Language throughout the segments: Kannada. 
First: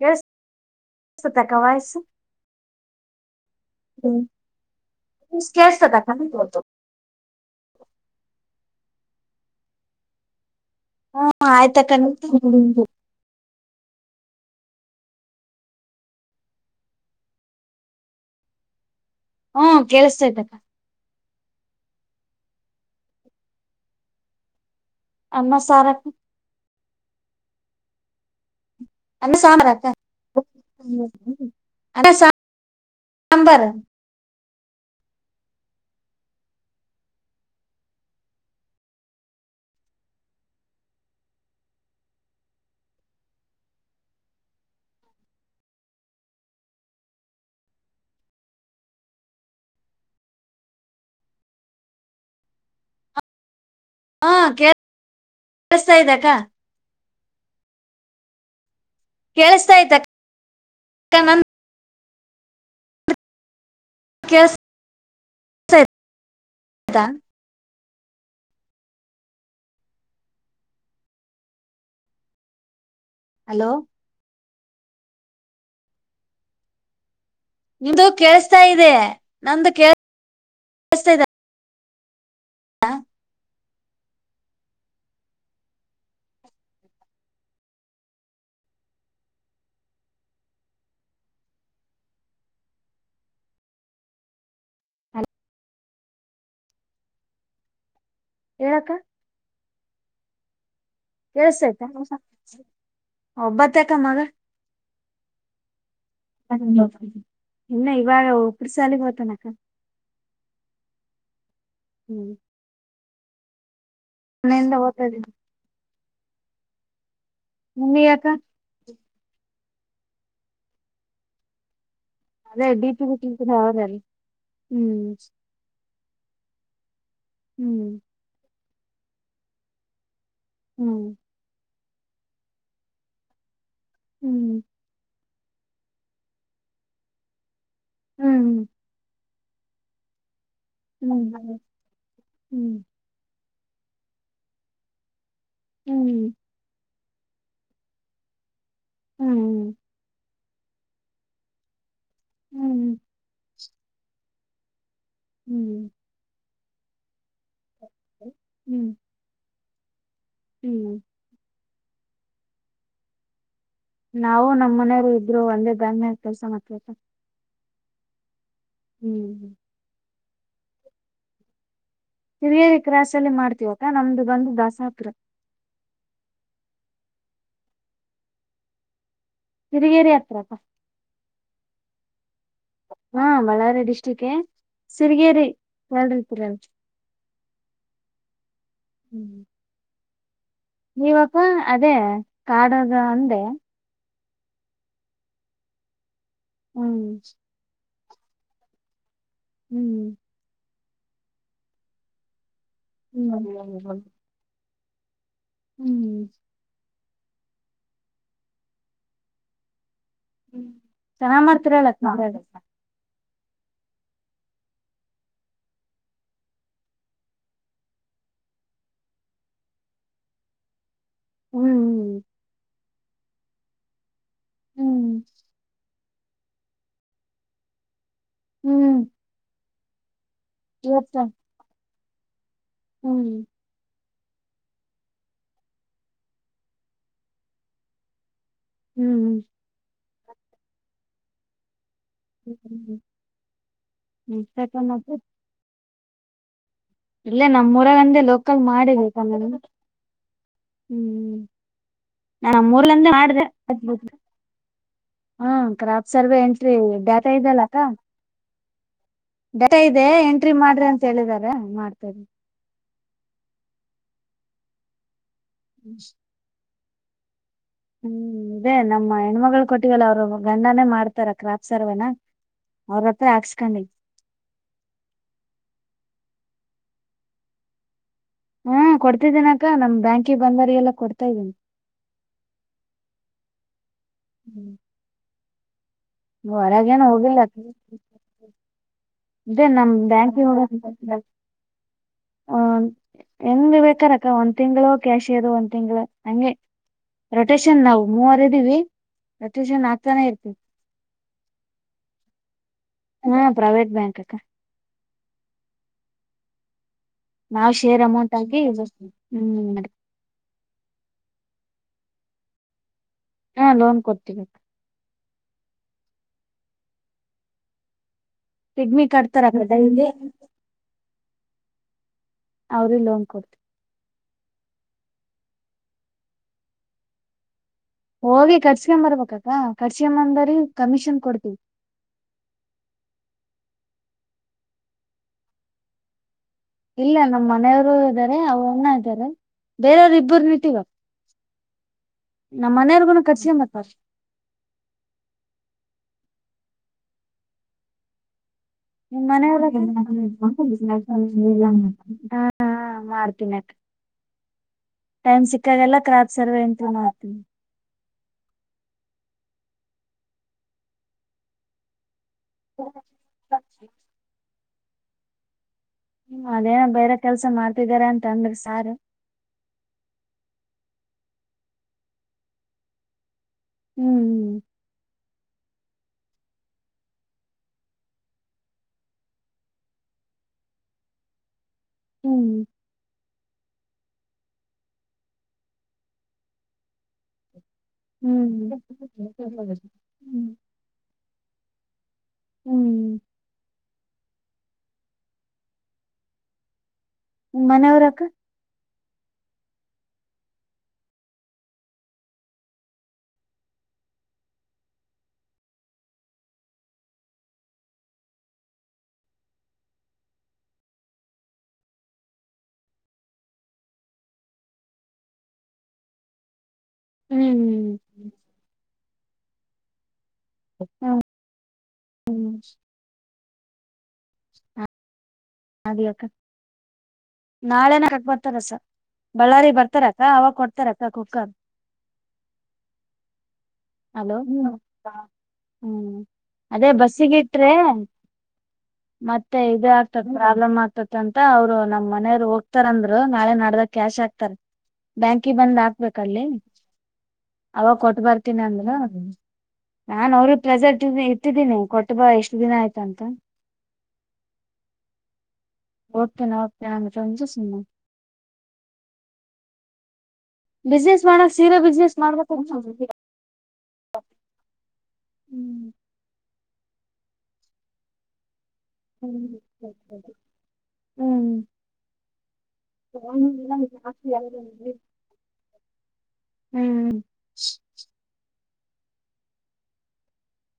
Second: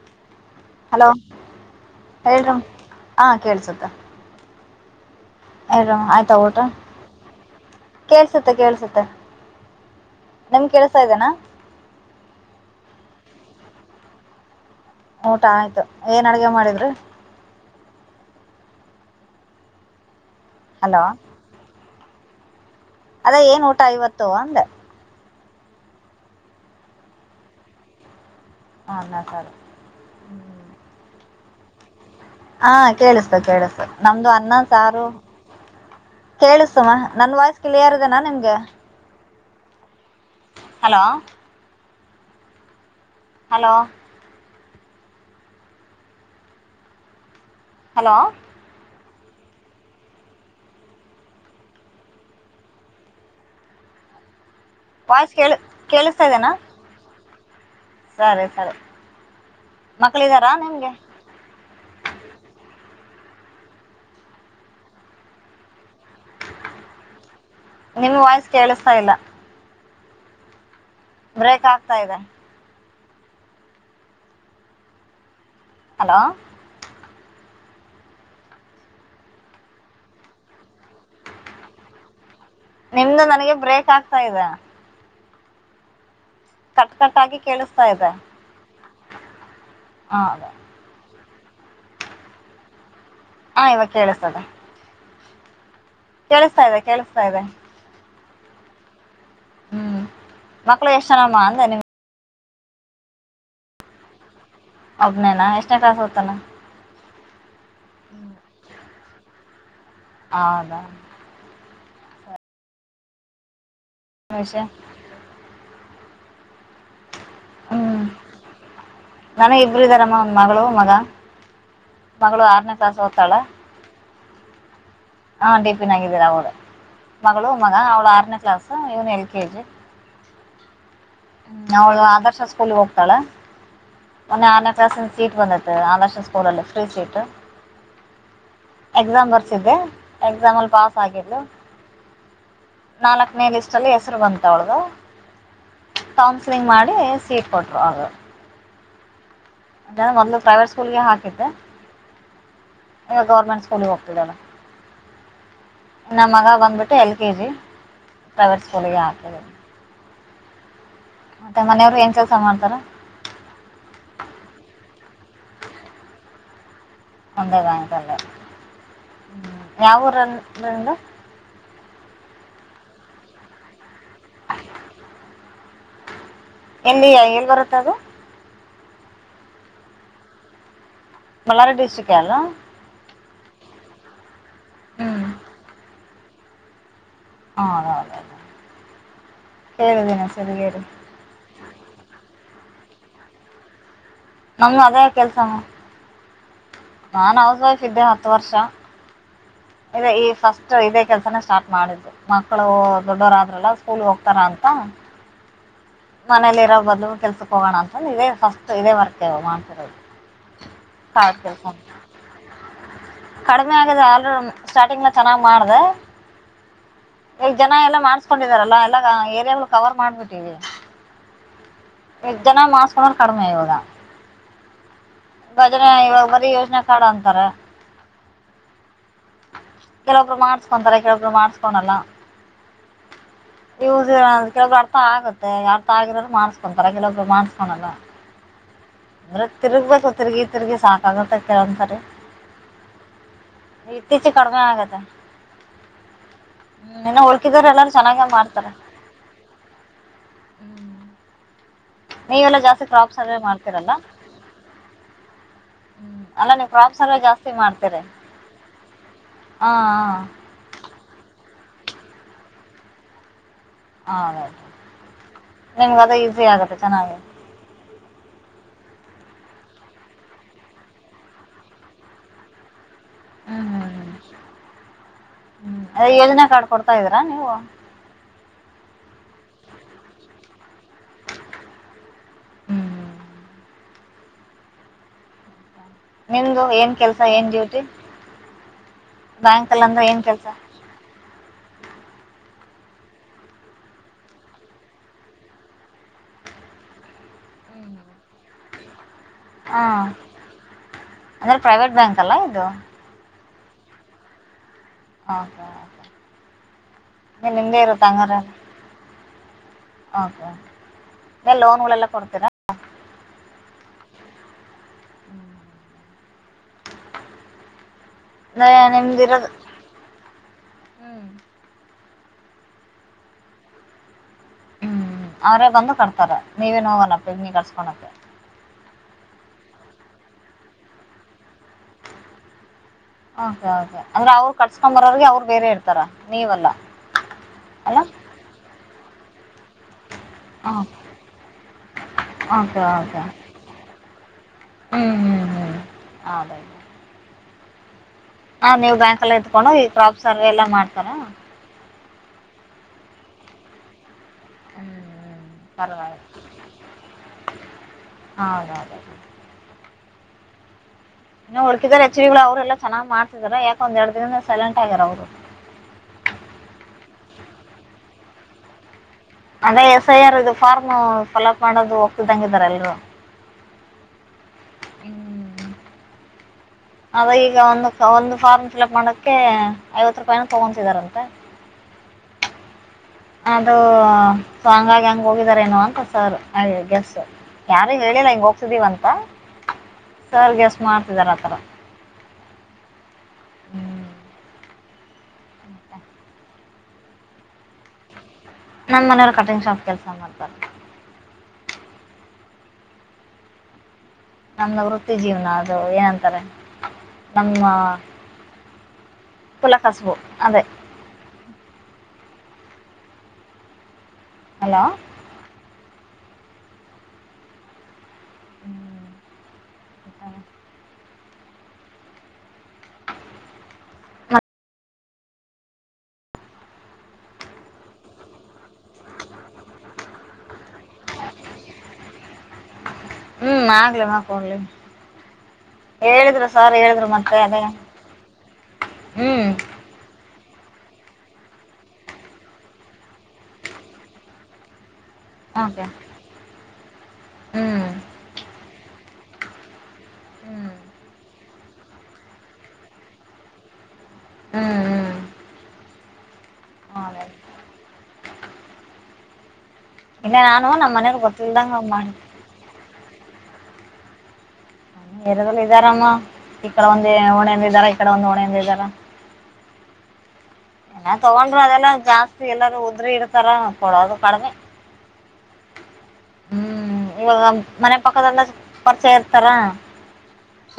ಕೇಳಿಸ್ತಾಕ್ಕ ವಾಯ್ಸ್. ಹೇಳರಮ್ಮ ಹ ಕೇಳಿಸುತ್ತೆ. ಕೇಳಿಸ್ತಾದಕ್ಕ. ಆಯ್ತಾ ಊಟ ಕೇಳ್ಸುತ್ತೆ- ಕೇಳ್ಸುತ್ತೆ ನಿಮ ಕೆೇಳ್ತ್ಸಾ ಇದೇನಾ ಆಯ್ತಕ್ಕಾ [unintelligible] ನ ಊಟ ಆಯ್ತು ಏನ್ ಅಡಗೆ ಮಾಡಿದ್ರಿ ಹ್ಮ್, ಕೇಳಿಸ್ತೈಯ್ತೆ ಹಲೋ, ಅದೇ ಏನ್ ಊಟ ಇವತ್ತು ಅಂದೆ ಅನ್ನ, ಸಾರ ಅನ್ನ ಅ್ಣ ಸಾರು ಸಾಮರ ಅ [unintelligible] ಹಾ, ಕೇಳಿಸ್ತ ಕೇಳಿಸ್ತ ನಮ್ದು ಅನ್ನ ಸಾರು ಕೇಳಿಸ್ತು. ನನ್ ವಾಯ್ಸ್ ಕ್ಲಿಯರ್ ಇದೆನಾ ನಿಮ್ಗ. ಹಲೋ, ಹಲೋ ಹಲೋ, - ಹ್ಮ್, ಕೆ ವಾಯ್ಸ್ ಕೇಳ ಕೇಳಸ್ತಾ ಇದೆ ಕೇಳಿಸ್ತಾ ಅಕ್ಕಾ ಇದೆನಾ ಸರಿ, ಸರಿ ಕೇಳಿಸ್ತೈ [unintelligible] ಇತ ಮಕ್ಳಿದಾರಾ ನಿಮ್ಗೆ ಮಾಮ ಓ ಕೇಳಿಸ್ತಾ ತಾ [unintelligible] ನಿನ್ನ ವಾಯ್ಸ್ ಕೇಳಸ್ತಾ ಇಲ್ಲಾ ಬ್ರೇಕ್ ಆಗ್ತಾ ಇದೆ. ಹಲೋ, ಹಲೋ, ನಿಂದು ಕೇಸ್ತಾ ಇದೆ. ನಂದು ಕೇ ನಿಮ್ದು ನನಗೆ ಬ್ರೇಕ್ ಆಗ್ತಾ ಇದೆ. ಕಟ್ ಕಟ್ಟಾಗಿ ಕೇಳಿಸ್ತಾ ಇದೆ. ಹ ಅದೇ ಹಾ, ಇವಾಗ ಕೇಳಿಸ್ತಾಇದೆ. ಕೇಳಿಸ್ತಾ ಇದೆ, ಕೇಳಿಸ್ತಾ ಇದೆ. ಹೇಳಕ್ಕಾ ಮಕ್ಕಳು ಎಷ್ಟ ಜನಾ ಕೆಳ್ಸೈತೆ ಒಬ್ಬತ್ತೆ [unintelligible] ಕ ಮಗ ಒಬ್ಬನೇನ ಎಷ್ಟನೇ ಕ್ಲಾಸ್ ಓದುತ್ತಾನೆ. ಹ ಹ [unintelligible] ಇನ್ನು ಇವಾಗ ಉಪ್ಪಿಟ್ಟು ಸಾಲಿಗೆ ಹೊಯ್ತನಕ್ಕಾ. ಹೌದಾ [inaudible] ಹ್ಮ್ [inaudible] ವಿಷಯ ಮನೆಯಿಂದ ಹೋಯ್ತಾದ್ದೀವಿ. ನೀ ಅಕ್ಕಾ ನನಿಗಾ ಇಬ್ರು ಇದಾರಮ್ಮ ಒಂದ ಮಗಳು, ಮಗಾ- ಅದೇ ಡಿ ಪಿ ಇಟ್ಟಿದ್ರಲ್ಲ ಅವರಲ್ಲಾ ಹ್ಮ್, ಹಾ, ಡಿ ಪಿ ನಗಿದ್ದೀರ ಅವಳು ಮಗಳು, ಮಗ ಹ್ಮ್ ಅವ್ಳ್ಆರನೇ ಕ್ಲಾಸ್ ಇವನ್ ಎಲ್, ಕೆ, ಜಿ. ಹ್ಮ್, ಅವಳು ಆದರ್ಶ ಸ್ಕೂಲ್ ಗೆ ಹೋಗತಾಳೆ. ಮೊನ್ನೆ ಹ್ಮ್ ಆರನೇ ಕ್ಲಾಸ್ ಸೀಟ್ ಬಂದಿತ್ಆದರ್ಶ ಸ್ಕೂಲ ಅ ಫ್ರೀ ಸೀಟ್. ಹ್ಮ್ ಎಕ್ಸಾಮ್ ಬರ್ಸಿದ್ದೆ. ಎಕ್ಸಾಮ್ ಅಲ್ಲಿ ಪಾಸ್ ಆಗಿದ್ಲು ಹ್ಮ್ ಹ್ಮ್ ನಾಲ್ಕನೇ ಲಿಸ್ಟಲ್ಲಿ ಹೆಸ್ರು ಬಂತ ಅವಳ್ದು ಹ್ಮ್ ಹ್ಮ್ ಕೌನ್ಸ್ಲಿಂಗ್ ಮಾಡಿ ಸೀಟ್ ಕೊಟ್ಟರು ಅವ್ರು. ಹ್ಮ್ ಅದು ಮೊದ್ಲು ಪ್ರೈವೇಟ್ ಸ್ಕೂಲ್ಗೆ ಹಾಕಿದ್ದೆ ಈ ಗೌರ್ಮೆಂಟ ಸ್ಕೂಲ್. ಅಲ್ಲಿಗೆ ಹೋಗುತ್ತಿದ್ದಾಳೆ. ಹ್ಮ್ ನಮ್ಮ ಮಗ ಬಂದ್ಬಿಟ್ಟು ಎಲ್ ಕೆ ಜಿ ಪ್ರೈವೇಟ್ ಹ್ಮ್ ಸ್ಕೂಲಿಗೆ ಹಾಕಿದೆ. ಹ್ಮ್ ಮತ್ತ ಮನೆಯವ್ರು ಏನ್ ಕೆಲಸ ಮಾಡ್ತಾರ. ನಾವು ನಮ್ಮ್ ಮನೆಯವರು ಇಬ್ರೂ ಒಂದೇ ಬ್ಯಾಂಕ್ ಕೆಲಸ ಮಾಡ್ತೀವಕ್ಕ. ಒಂದೇ ಬ್ಯಾಂಕ್ ಅಲ್ಲೇ. ಹ್ಮ್ ಯಾವ ಊರು ನಿಮ್ ಫ್ರೆಂಡ್. ಹಿರಿಯೇರಿ ಕ್ರಾಸ ಅಲ್ಲಿ ಮಾಡ್ತೀವಕ್ಕ ನಮ್ದು ಬಂದು ದಸಾಪುರ. ಇಲ್ಲಿ ಏನ್ ಬರುತ್ತೆ ಅದು. ತಿರುಗೇರಿ ಹತ್ರ. ಬಳ್ಳಾರಿ ಡಿಸ್ಟಿಹೇ ಅಲ್ವಾ. ಹಾ ಬಳ್ಳಾರಿ ಡಿಸ್ಟ್ರಿಕ್ಗೆ ಸಿಗೇರಿ ಹ್ಞೂ ಕೇಳೀರ್ತೀರಲ್. ಹಾಹಾ ಹೇಳಿದ್ನಲ್ಲ ಸಿರಿಗೆರಿ. ನೀವಪ್ಪ ಅದೇ ಕಾಡದು ಅಂದೆ. ನಮ್ ಅದೇ ಕೆಲ್ಸ. ಹ್ಮ್ ನಾನ್ ಹೌಸ್ ವೈಫ್ ಇದ್ದೆ ಹತ್ತು ವರ್ಷ. ಇದೆ ಹ್ಮ್ ಈ ಫಸ್ಟ್ ಇದೇ ಕೆಲ್ಸನ ಸ್ಟಾರ್ಟ್ ಮಾಡಿದು ಮಕ್ಕಳು ದೊಡ್ಡೋರ ಆದ್ರಲ್ಲ ಹ್ಮ್ ಸ್ಕೂಲ್ ಹೋಗ್ತಾರ ಅಂತ. ಹಾ ಹ್ಮ್ ಮನೇಲಿ ಇರೋ ಬದ್ಲು ಕೆಲ್ಸಕ್ ಹೋಗೋಣ ಅಂತ ಇದೇ ಫಸ್ಟ್ ಇದೇ ವರ್ಕ್ ಮಾಡ್ತಿರೋದು. ತೋಟ ಚೆನ್ನಾಗ್ ಕೆಲಸ. ಮಾಡ್ತಿರಲ್ಲ ಕಡಿಮೆ ಆಗಿದೆ ಆಲ್ ಸ್ಟಾರ್ಟಿಂಗ್ ಚೆನ್ನಾಗ್ ಮಾಡಿದೆ. ಈಗ ಜನ ಎಲ್ಲ ಮಾಡ್ಸ್ಕೊಂಡಿದಾರಲ್ಲ ಎಲ್ಲ ಏರಿಯಾಗಳು ಕವರ್ ಮಾಡ್ಬಿಟ್ಟಿವವಿ. ಹ್ಮ್ಹ್ಮ್ ಜನ ಮಾಡಿಸಿಕೊಳೋದು ಕಡಿಮೆ. ಹ್ಮ್ ಭಜ್ರ ಇವಾಗ ಬರೀ ಯೋಜನೆ ಕಾರ್ಡ್ ಅಂತಾರೇ. ಹ್ಮ್ ಕೆಲವೊಬ್ರು ಮಾಡ್ಸ್ಕೊಂತಾರೆ ಇವತ್ತ ಕೆಲವೊಬ್ರು ಮಾಡ್ಸ್ಕೊನಲ್ಲ. ಹ್ಮ್ ಇದು ಕೆೇಳ ಅರ್ಥ ಆಗುತ್ತೆ ಅರ್ಥ ಆಗಿರೋ್ರು ಮಾಡಿಸಿ. ಅಂದ್ರೆ ಕೆಲವೋಬ್ರು ಮಾಡಿಸಿಕೊಳೋಲ್ಲ. ಹ್ಮ್ ಅಂದ್ರೆ ತೀರಗ್ಬೇಕು ತಿಗಿತಿರ್ಗಿ ಸಾಕಗುತ್ತೆ ಕೆಲವು ಒಂದು ಸರಿ. ಹ್ಮ್ ಇತ್ತೀಚಿ ಕಡಿಮೆ ಆಗದ. ಇಲ್ಲೇ ನಮ್ಮ್ ಎಲ್ಲರೂ ಊರಗಂದೆ ಚೆನ್ನಾಗೇ ಲೋಕಲ್ ಮಾಡ್ತಾರೆ ಮಾಡಿಬೇಕೇಕಂದ. ಹ್ಮ್ ನೀವೆಲ್ಲ ನಮ್ಮ ಜಾಸ್ತಿ ಊರಲ್ಲಿ ಅಂದೇ ಕ್ರಾಪ್ ಸರ್ವೆ ಮಾಡ್ದ. ಮಾಡ್ತೀರಲ್ಲ ಹಾ ಕ್ರಾಪ್ ಹ್ಮ್ ಸರ್ವೆ ಅಲ್ಲ ನೀವು ಎಂಟ್ರಿ ಕ್ರಾಪ್ ಸರ್ವೆ ಡಾಟಾ ಜಾಸ್ತಿ ಇದೆಯಲಕ್ಕ. ಮಾಡ್ತೀರಿ ಹಾ ಡಾಟಾ ಇದೆ ಎಂಟ್ರಿ ಮಾಡ್ರಿ ಅಂತ ಹೇಳಿದಾರ ಮಾಡ್ತೇವಿ. ನಿಮಗೆ ಅದೇ ಈಸಿ ಆಗುತ್ತೆ ಚೆನ್ನಾಗಿದೆ. ಹ್ಮ್ ಇದೇ ನಮ್ಮ ಹೆಣ್ಮಗ್ ಕೊಟ್ಟಿವಲ್ಲ ಅವ್ರು ಗಂಡನೇ ಮಾಡ್ತಾರೇ ಕ್ರಾಪ್ ಸರ್ವೇನಾ. ಅವ್ರ ಹತ್ರ ಹ್ಮ್ ಹಾಕ್ಸ್ಕೊಂಡಿದ ಹ್ಮ್, ಹ್ಮ್ ಹ್ಮ್, ಅದೇ ಯೋಜನೆ ಕಾರ್ಡ್ ಕೊಡ್ತಾ ಇದೀರಾ ನೀವು ಹ್ಮ್, ಕೊಡ್ತಿದ್ದೇನ ಅಕ್ಕ ನಮ್ ಬ್ಯಾಂಕಿಗೆ ಬಂದವರಿಗೆಲ್ಲ ಕೊಡ್ತಾ ಇದ್ದೀನಿ. ಹ್ಮ್ ಹ್ಮ [inaudible] ಹ್ಞೂ [inaudible] ನಿಮ್ದು ಏನ್ ಹೊರಗೇನು ಕೆಲಸ ಹೋಗಿಲ್ಲಾ ಏನ್ ಡ್ಯೂಟಿ ಇದೇ ಬ್ಯಾಂಕ್ ಅಲ್ಲಿ ನಮ್ ಅಂದ್ರೆ ಏನ್ ಬ್ಯಾಂಕಗೆ ಕೆಲಸ ಹಡ [unintelligible] ಹ ಎನ್ ಬೇಕಾರಕ್ಕ ಒಂದ್ ತಿಂಗಳು ಕ್ಯಾಶಿಯರು ಒಂದ್ ತಿಂಗ್ಗಳು ಹಂಗೆ ರೊಟೇಶನ್ ನಾವು ಮೂವರೆ ಇದ್ದೀವಿ, ಹಾ ರೊಟೇಶನ್ ಆಕ್ತಾನೇ ಇರ್ತೀವಿ. ಅಂದ್ರೆ ಪ್ರೈವೇಟ್ ಬ್ಯಾಂಕ್ ಅಲ್ಲ ಇದು. ಹ್ಮ್, ಪ್ರೈವೇಟ್ ಬ್ಯಾಂಕ್ ಅಕ್ಕಾ ಹಾ ಹಾ [inaudible] ನಾವ್ ಶೇರ್ ಅಮೌಂಟ್ ಆಗಿ ಬರ್ತೇವಿ ಹ್ಮ್. ಓಕೆ, ಲೋನ್ ಗಳೆಲ್ಲ ಕೊಡ್ತೀರಾ ಹಾ, ಲೋನ್ ಕೊಡ್ತೀವಿ. ಹ್ಮ್ [inaudible] ಅದೇ ಪಿಗ್ಮಿ ಕಡ್ತಾರ ನಿಮ್ದಿರೋದು ಅಕ್ಕಾ ಡೈಲಿ ಹ್ಮ್ ಅವ್ರೆ ಲೋನ್ ಕೊಡ್ತಾರೆ. ಅವ್ರೇ ಬಂದು ಕೊಡ್ತಾರೆ ನೀವೇನು ಪಿಗ್ನಿ ಕಟ್ಸ್ಕೊಳಕೆ ಹೋಗಿ ಕಟ್ಸಕೊಂಬರ್ಬೇಕ್ಕ ಕಟ್ಸಂಬದರಿಗೆ ಕಮಿಷನ್ ಕೊಡ್ತೀವಿ. ಕೆ ಕೆ ಅಂದ್ರೆ ಅವ್ರು ಕಟ್ಸ್ಕೊಂಡ್ ಬರೋರಿಗೆ ಅವ್ರು ಬೇರೆ ಇರ್ತಾರ ನೀವಲ್ಲಾ. ಇಲ್ಲ ನಮ್ಮ್ ಮನೆಯವರು ಇದ್ದಾರೆ ಅವ್ರು ಅಣ್ಣಾ ಇದ್ದಾರೆ. ಬೇರೆಯವರು ಇಬ್ಬರು ನಿಟ್ಟವ ನಮ್ಮ್ ಓಕೆ ಮನೆಯವರ್ಗೂನ ಓಕೆ ಕಟ್ಸಂ ಬರ್ತಾರ. ಹ್ಮ್ ಹ್ಮ್ ಹ್ಮ್ ಅದ ನೀವು ನಿ್ ಬ್ಯಾಂಕಲ್ಲೇ ಮನ ಇದ್ಕೊಂಡು ಈ ಕ್ರಾಪ್ ಸರ್ವೆ ಎಲ್ಲ ಮಾಡ್ತಾರಾ ಹ್ಮ್ ಮಾಡ್ತೀನಿ [unintelligible] ಹ್ಮ್ ಟೈಮ್ ಸಿಕ್ಕಾಗೆಲ್ಲ ಪರವಾಗಿಲ್ಲ ಕ್ರಾಪ್ ಸರ್ವೆ ಇಂತವ ಮಾಡ್ತೀವಿ. ಹಾ, ಹೌದೌದು - ಇ ಉಳಕಿದ್ದವರೆ ಎಚ್ಚಿಗಿಲ ಅವ್ರು ಎಲ್ಲ ಚನ್ನಾಗಿ ಮಾಡ್ತೀದ್ದಾರೆ ಯಾಕೆ ಒಂದ ಎರಡು ದಿನ ಸೈಲೆಂಟ್ ಆಗಾರ ಅವರು. ಅದೇನ ಬೇರೆ ಕೆಲ್ಸ ಮಾಡ್ತಿದಾರ ಅಂತ ಅಂದ್ರಿ ಈ ಸಾರಿ. ಅಂದ್ರೆ ಎಸ್ ಐ ಆರ್ ಇದು ಫಾರ್ಮ್ ಫಿಲ್ಅಪ್ ಮಾಡೋದು ಒಬ್ಬ ರಿದಂಗ ಇದಾರೆ ಎಲ್ರು. ಹ್ಮ್್ಮ್ [inaudible] ಹ [inaudible] ಅವಾ ಈಗ ಒಂದು ಒಂದು ಫಾರ್ಮ್ ಫಿಲ್ಅಪ್ ಮಾಡಕ್ಕೆೆ ಐವತ್ತು ರೂಪಾಯಿಎನ್ ತಗೊತಿದಾರಂತೆ. ಹ್ಮ್, ಅದು ಸೊ ಹಂಗಾಗಿ ಹೆಂಗೆ ಹೋಗಿದಾರೇನೊ ಅಂತ ಸರ್ ಹಾಗೆ ಗೆಸ್ಸು ಯಾರು ಹೇಳಿಲ್ಲ ಹಿಂಗ ಹ್ಮ್ ಹೋಗತಿದೀವ ಅಂತ ಹ್ಮ್ ಸರ್ಗೆಸ ಮಾಡ್ತಿದಾರೆ ಆತರ. ಹ್ಮ್ [inaudible] ಹ್ಮ್ ಮನೆಯವರಕ್ಕಾ ನಮ್ಮಮನೆಯವರು ಕಟಿಂಗ್ ಶಾಪ್ ಕೆಲಸ ಮಾಡ್ತಾರೆ. ನಮ್ದ ವೃತ್ತಿ ಜೀವನ ಅದು ಏನಂತಾರೆ ನಮ್ಮ ಕುಲ ಕಸುಬು ಅದೇ ಹಲೋ, ಹ್ಮ್, ಹ್ಮ್ತ [unintelligible] ಹ್ಮ ಹ್ಮ್ [inaudible] ಅದೇ ಅಕ್ಕ. ನಾಳೆನ ಕಟ್ ಬರ್ತಾರಸ ಬಳ್ಳಾರಿ ಬರ್ತಾರ ಅಕ್ಕ ಅವಾಗ ಕೊಡ್ತಾರ ಅಕ್ಕ ಕುಕ್ಕರ್. ಹ್ಮ್. ಆಗ್ಲಿ ಹಲೋ ಮಾಡ್ಕೊಡ್ಲಿ ಹ್ಮ ಹ್ಮ್ ಹೇಳಿದ್ರು ಸರ್ ಅದೇ ಹೇಳಿದ್ರು ಮತ್ತೆ ಬಸ್ಸಿಗೆ ಅದೇ ಇಟ್ರೆ. ಹ್ಮ್ ಮತ್ತೆ ಇದು. ಪ್ರಾಬ್ಲಮ್ ಆಗ್ತ ಅಂತ ಅವ್ರು ನಮ್ ಮನೆಯವರು ಹೋಗ್ತಾರ ಅಂದ್ರು ನಾಳೆ ನಡ್ದ ಕ್ಯಾಶ್ ಆಗ್ತಾರ. ಬ್ಯಾಂಕಿಗೆ ಬಂದ್ ಓಕೆ ಹಾಕ್ಬೇಕಲ್ಲಿ ಹ್ಮ್ ಅವಾಗ ಕೊಟ್ ಬರ್ತೀನಿ ಅಂದ್ರು. ನಾನ್ ಅವರು ಹ್ಮ್ ಪ್ರೆಸರ್ಟ್ ಇಟ್ಟಿದ್ದೀನಿ ಕೊಟ್ಟ ಬಾ ಎಷ್ಟು ದಿನ ಆಯ್ತಂತ ಹ್ಮ್ ಹ್ಮ್ ಹೋಗ್ತೀನಿ ಹೋಗ್ತೀನಿ ಹ ಅಂತ ಸುಮ್ನೆ. ಇಲ್ಲ ನಾನು. ನಮ್ಮ್ ಮನೆಯವ್ರು ಬಿಸ್ನೆಸ್ ಮಾಡಕ್ ಸೀರೆ ಗೊತ್ತಿಲ್ದಂಗ ಮಾಡಿ ಬಿಸ್ನೆಸ್ ಮಾಡಬೇಕು. ನಮ್ಮ ಏರಿಯಾದಲ್ಲಿ ಇದ್ದಾರಮ್ಮ ಈಕಡೆ ಒಂದ ಓಣೆಯಂದ ಇದಾರಾ ಈಕಡ ಒಂದು ಓಣೆಯಂದ ಇದ್ದಾರೇ. ಹ್ಮ್. ತಗೊಂಡ್ರರು ಅದೆಲ್ಲ ಜಾಸ್ತಿ ಎಲ್ಲಾರೂ ಉದ್ರಿ ಇಡ್ತಾರ ಹ್ಮ್ ಕೊಡೋದು ಕಡಿಮೆ. ಹ್ಮ್ ಇವಾಗ ಮನೆ ಪಕ್ಕದಲ್ಲ ಪರಿಚಯ ಇರ್ತಾರ.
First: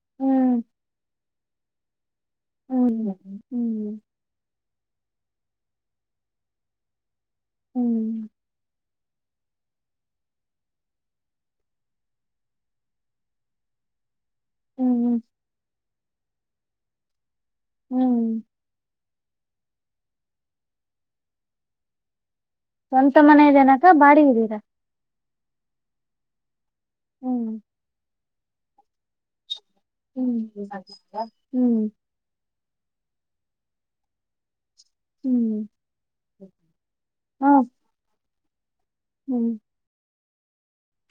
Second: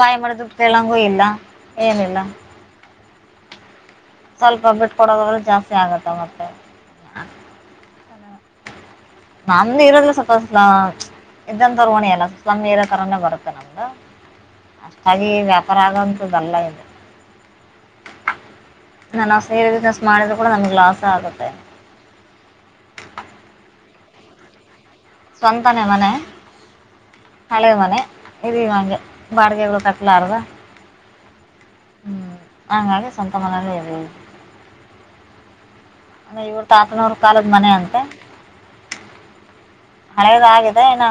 ಬಾಯಿಬಿಟ್ಟು ಕೇಳಗು ಇಲ್ಲ ಏನಿಲ್ಲ [inaudible] ಸ್ವಲ್ಪ ಬಿಟ್ಕೊಡೋದಾದ್ರೆ ಜಾಸ್ತಿ ಆಗತ್ತ ಮತ್ತೆ. [inaudible] ನಮ್ದು ಇರೋದ್ರ ಸ್ವಲ್ಪಲ ಇದ್ದಂತಗಣಿ ಎಲ್ಲ ಕಮ್ಮಿ ಇರೋ ತರನೇ ಬರುತ್ತೆ ನಮ್ದು. ಹ್ಮ್ ಅಷ್ಟಾಗಿ ವ್ಯಾಪಾರ ಆಗಂತು ಬಲ್ಲ ಇದೆ. ಹ್ಮ್. ನಾವು ಸೇರಿ ಬಿಸ್ನೆಸ್ ಮಾಡಿದರೂ ಕೂಡ ನಮಗೆ ಲಾಸ ಆಗುತ್ತೆ. ಸ್ವಂತ ಮನೆದೆನಕ ಬಾಡಿಗೆ ಇದ್ದೀರಾ. ಸ್ವಂತನೆ ಮನೆ ಹ್ಮ್ ಹಳೆ ಮನೆ ಇದ ನಂಗೆ ಬಾಡಿಗಳು ಕಟ್ಟ. ಹ್ಮ್ ಹ್ಮ್ ಹಾಗಾಗಿ ಸ್ವಂತ ಮನೇಲಿ [unintelligible] [inaudible] ಅ ಇವು ತಾತನವಾರ ಹ ಕಾಲದ ಮನೆ ಅಂತೆ. ಹ್ಮ್. ಹಳೆದ ಆಗಿದೆ ಇನ್ನ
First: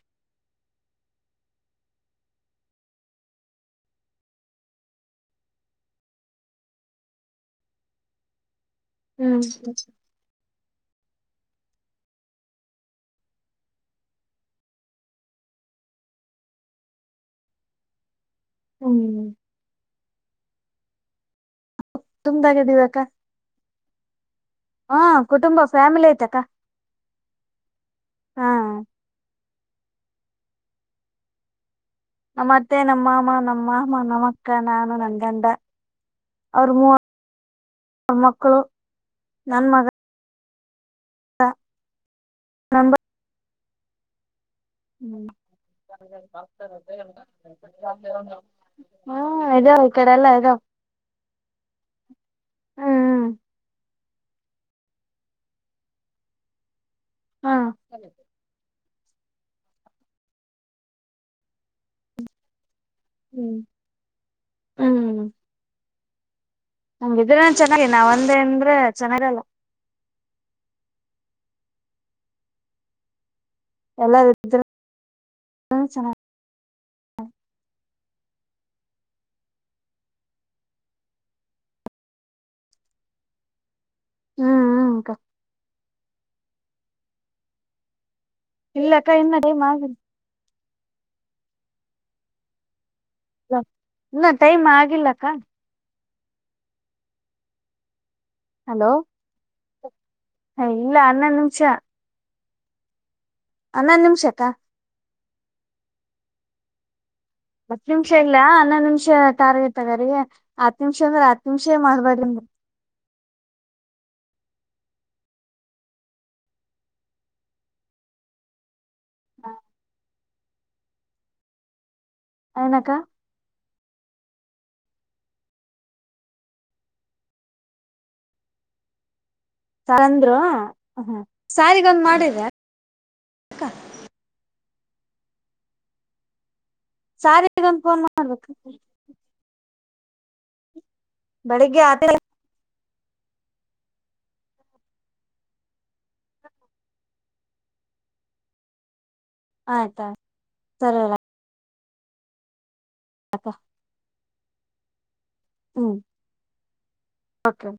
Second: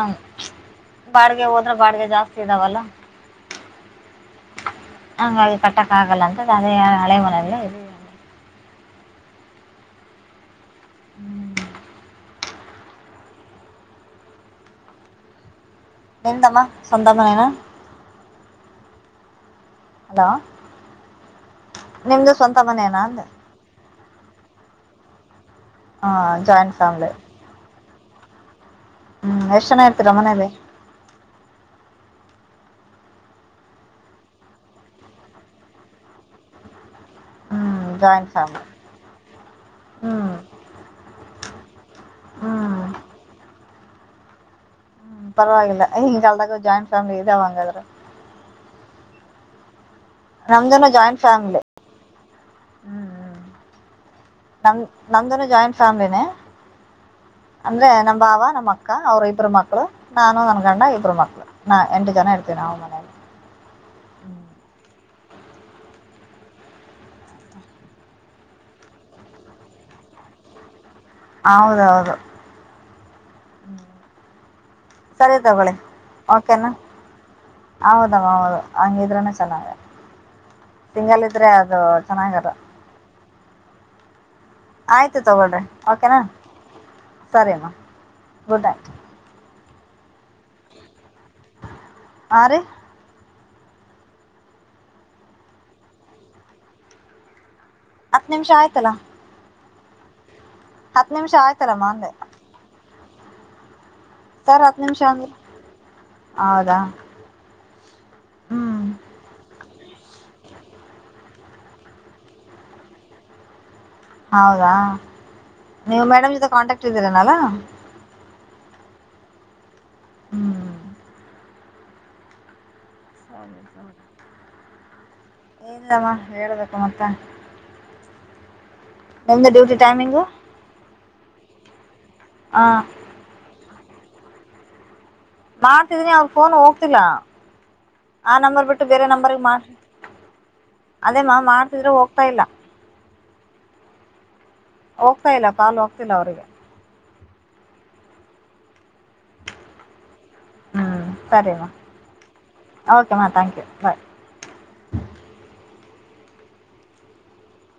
ಬಾಡಿಗೆ ಹೋದ್ರೆ ಬಾಡಗೆ ಜಾಸ್ತಿ ಇದ್ದಾವಲ್ಲ. ಹಂಗ ಅದು ಕಟಕ್ಕೆ ಆಗಲ್ಲ ಅಂತ ಅದೇ ಅಳೆ ಮನೆಯಲ್ಲೇ ಇದ್ವಿ. ಹ್ಮ್ [inaudible] ನಿಂದುಮ್ಮ ಸ್ವಂತ ಮನೇನ ಹ್ಮ್ ಹಲೋ ನಿಮ್ದು ಸ್ವಂತ ತುಂಬದಾಗದಿವಕ್ಕ ಮನೇನಾ ಅಂದೇ. ಹಾ ಕುಟುಂಬ ಫ್ಯಾಮಿಲಿ ಐತಕ್ಕ. ಸಣ್ಣ ಫ್ಯಾಮಿಲಿ ಹಾ ಹ್ಮ್ ಎಷ್ಟ್ ಜನ ಇರ್ತೀರ ಮನೇಲಿ. ನಮ್ಮ ಅತ್ತೆ ನಮ್ಮ ಮಾಮ್ಮ ನಮ್ಮ ಮಾಮ್ಮ ನಮ್ಮ ಅಕ್ಕ ನಾನು ನನ್ನ ಗಂಡ ಅವ್ರ ಮೂವರ. ಹ್ಮ್ ಜಾಯಿಂಟ್ ಫ್ಯಾಮಿಲಿ ಹ್ಮ್ ಹ ಹ್ಮ್ ನಂಬರ [inaudible] ಹುಂ ಪರವಾಗಿಲ್ಈಗಿನ ಕಾಲ್ದಾಗ ಜಾಯಿಂಟ್ ಫ್ಯಾಮಿಲಿ ಇದಾವ ಹಂಗಾದ್ರ ಹಾ ಇದಾ ರಿ ನಮ್ಮದನ್ ಜಾಯಿಂಟ್ ಫ್ಯಾಮಿಲಿ ಹ್ಮ್ ನಮ ನಮ್ದನು ಜಾಯಿಂಟ್ ಫ್ಯಾಮ್ಲಿನೇ ಹ್ಮ ಅಂದ್ರೆ ನಮ್ಮ ಭಾವಾ ನಮ್ಮ್ ಅಕ್ಕಾ ಅಕ್ಕ ಅವ್ರ ಇಬ್ಬರು ಮಕ್ಕಳು ನಾನು ನನ್ ಗಂಡ ಇಬ್ಬರು ಮಕ್ಕಳು ನಾವು ಎಂಟ ಜನಾ ಇರತೀವ ನಾವು ಮನೆಯಾಗ ಹುಂ ನಮ್ದ್ ಇದ ಚೆನ್ನಾಗಿ ನಾವ ಒಂದ ಅಂದ್ರೆ ಚೆನ್ನಾಗಲ್ಲಾ ಹೌದೌದು ಎಲ್ಲಾರ ಸರಿ ತಗೊಳ್ಳಿ ಚೆನ್ನಾಗಿ ಓಕೆ ನಾ ಹೌದವ್ವ ಹೌದು ಹಂಗಿದ್ರ ಚೆನ್ನಗೆ ಸಿಂಗಲ್ ಇದ್ರೆ ಅದು ಚೆನ್ನಾಗಿರಿಲ್ ಹ್ಮ್ ಹ್ಮ್ ಅಕ್ಕ ಆಯ್ತು ತಗೊಳ್ರಿ ಓಕೆನಾ ಸರಿಮ್ಮಾ ಇಲ್ಲ ಅಕ್ಕಾ ಇನ್ನ ರೇ [unintelligible] ಆ ರಿ ಇನ್ ಟೈಮ್ ಆಗಿಲ್ಲಕ್ಕಾ ಹತ್ತ ನಿಮಿಷಾ ಹಲೋ ಇಲ್ಲಾ ಹತ್ತು ನಿಮಿಷ ಅನ್ನೋದು ನಿಮಿಷಾ ಆಯ್ತಲ್ಲಮ್ಮ ಅಂದೆ ಹನ್ನೊಂದ್ ನಿಮಿಷಾ ಸರ್ ಹತ್ತು ನಿಮಿಷ ಅಂದ್ರ ಹೌದಾ ಹತ್ ನಿಮಿಷ ಇಲ್ಲ ಹ್ಮ್ ಹನ್ನೊಂದು ನಿಮಿಷ ಟಾರ್ಗ ತಗಾರಿಗೆ ಹತ್ತು ನಿಮಿಷ ಅಂದ್ರೆ ಹತ್ ನಿಮಿಷೇ ಮಾಡ್ಬಾರ ಹೌದಾ ನೀವು ಮೇಡಮ್ ಜೊತೆ ಕಾಂಟ್ಯಾಕ್ಟ್ ಇದ್ದೀರನಲಾ ಹಾ ಹಾ ಎನ್ ಅಕ್ಕಾ ಹ ಇಲ್ಲವಾ ಹೇಳ್ಬೇಕು ಮತ್ತ ಒಂದ [unintelligible] ತಂದ್ರು ಹ ಸಾರಿ ಗಂದ್ ಮಾಡಿದೆ ಹ ಮಾಡತೀದಿನಿ ಅವಗ ಫೋನ್ ಹೋಗತ್ತಿಲ್ಲಾ ಸಾರಿಗೊಂದ್ ಫೋನ್ ಆ ನಂಬರ್ ಮಾಡ್ಬೇಕು ಬಿಟ್ಟು ಬೇರೆ ನಂಬರ್ ಗೆ ಮಾಡ್ ಅದೇ ಮಾ ಬೆಳಿಗ್ಗೆ ಮಾಡ್ತಿದ್ರ ಆತ ಹೋಗ್ತಾ ಇಲ್ಲಾ ಹೋಗ್ತಾ ಇಲ್ಲಾ ಕಾಲ್ ಹೋಗ್ತಿಲ್ಲ ಅವ್ರರಿಗೆ ಆಯ್ತಾಯ್ತು ಸರಿ ಹ್ಮ್ [unintelligible] ಸರಿಮ್ಮ ಓಕೆಮ್ಮ ಅಕ್ಕ ಥಾಂಕ್ ಯು ಬಾಯ್ ಹುಂ ಓಕೆ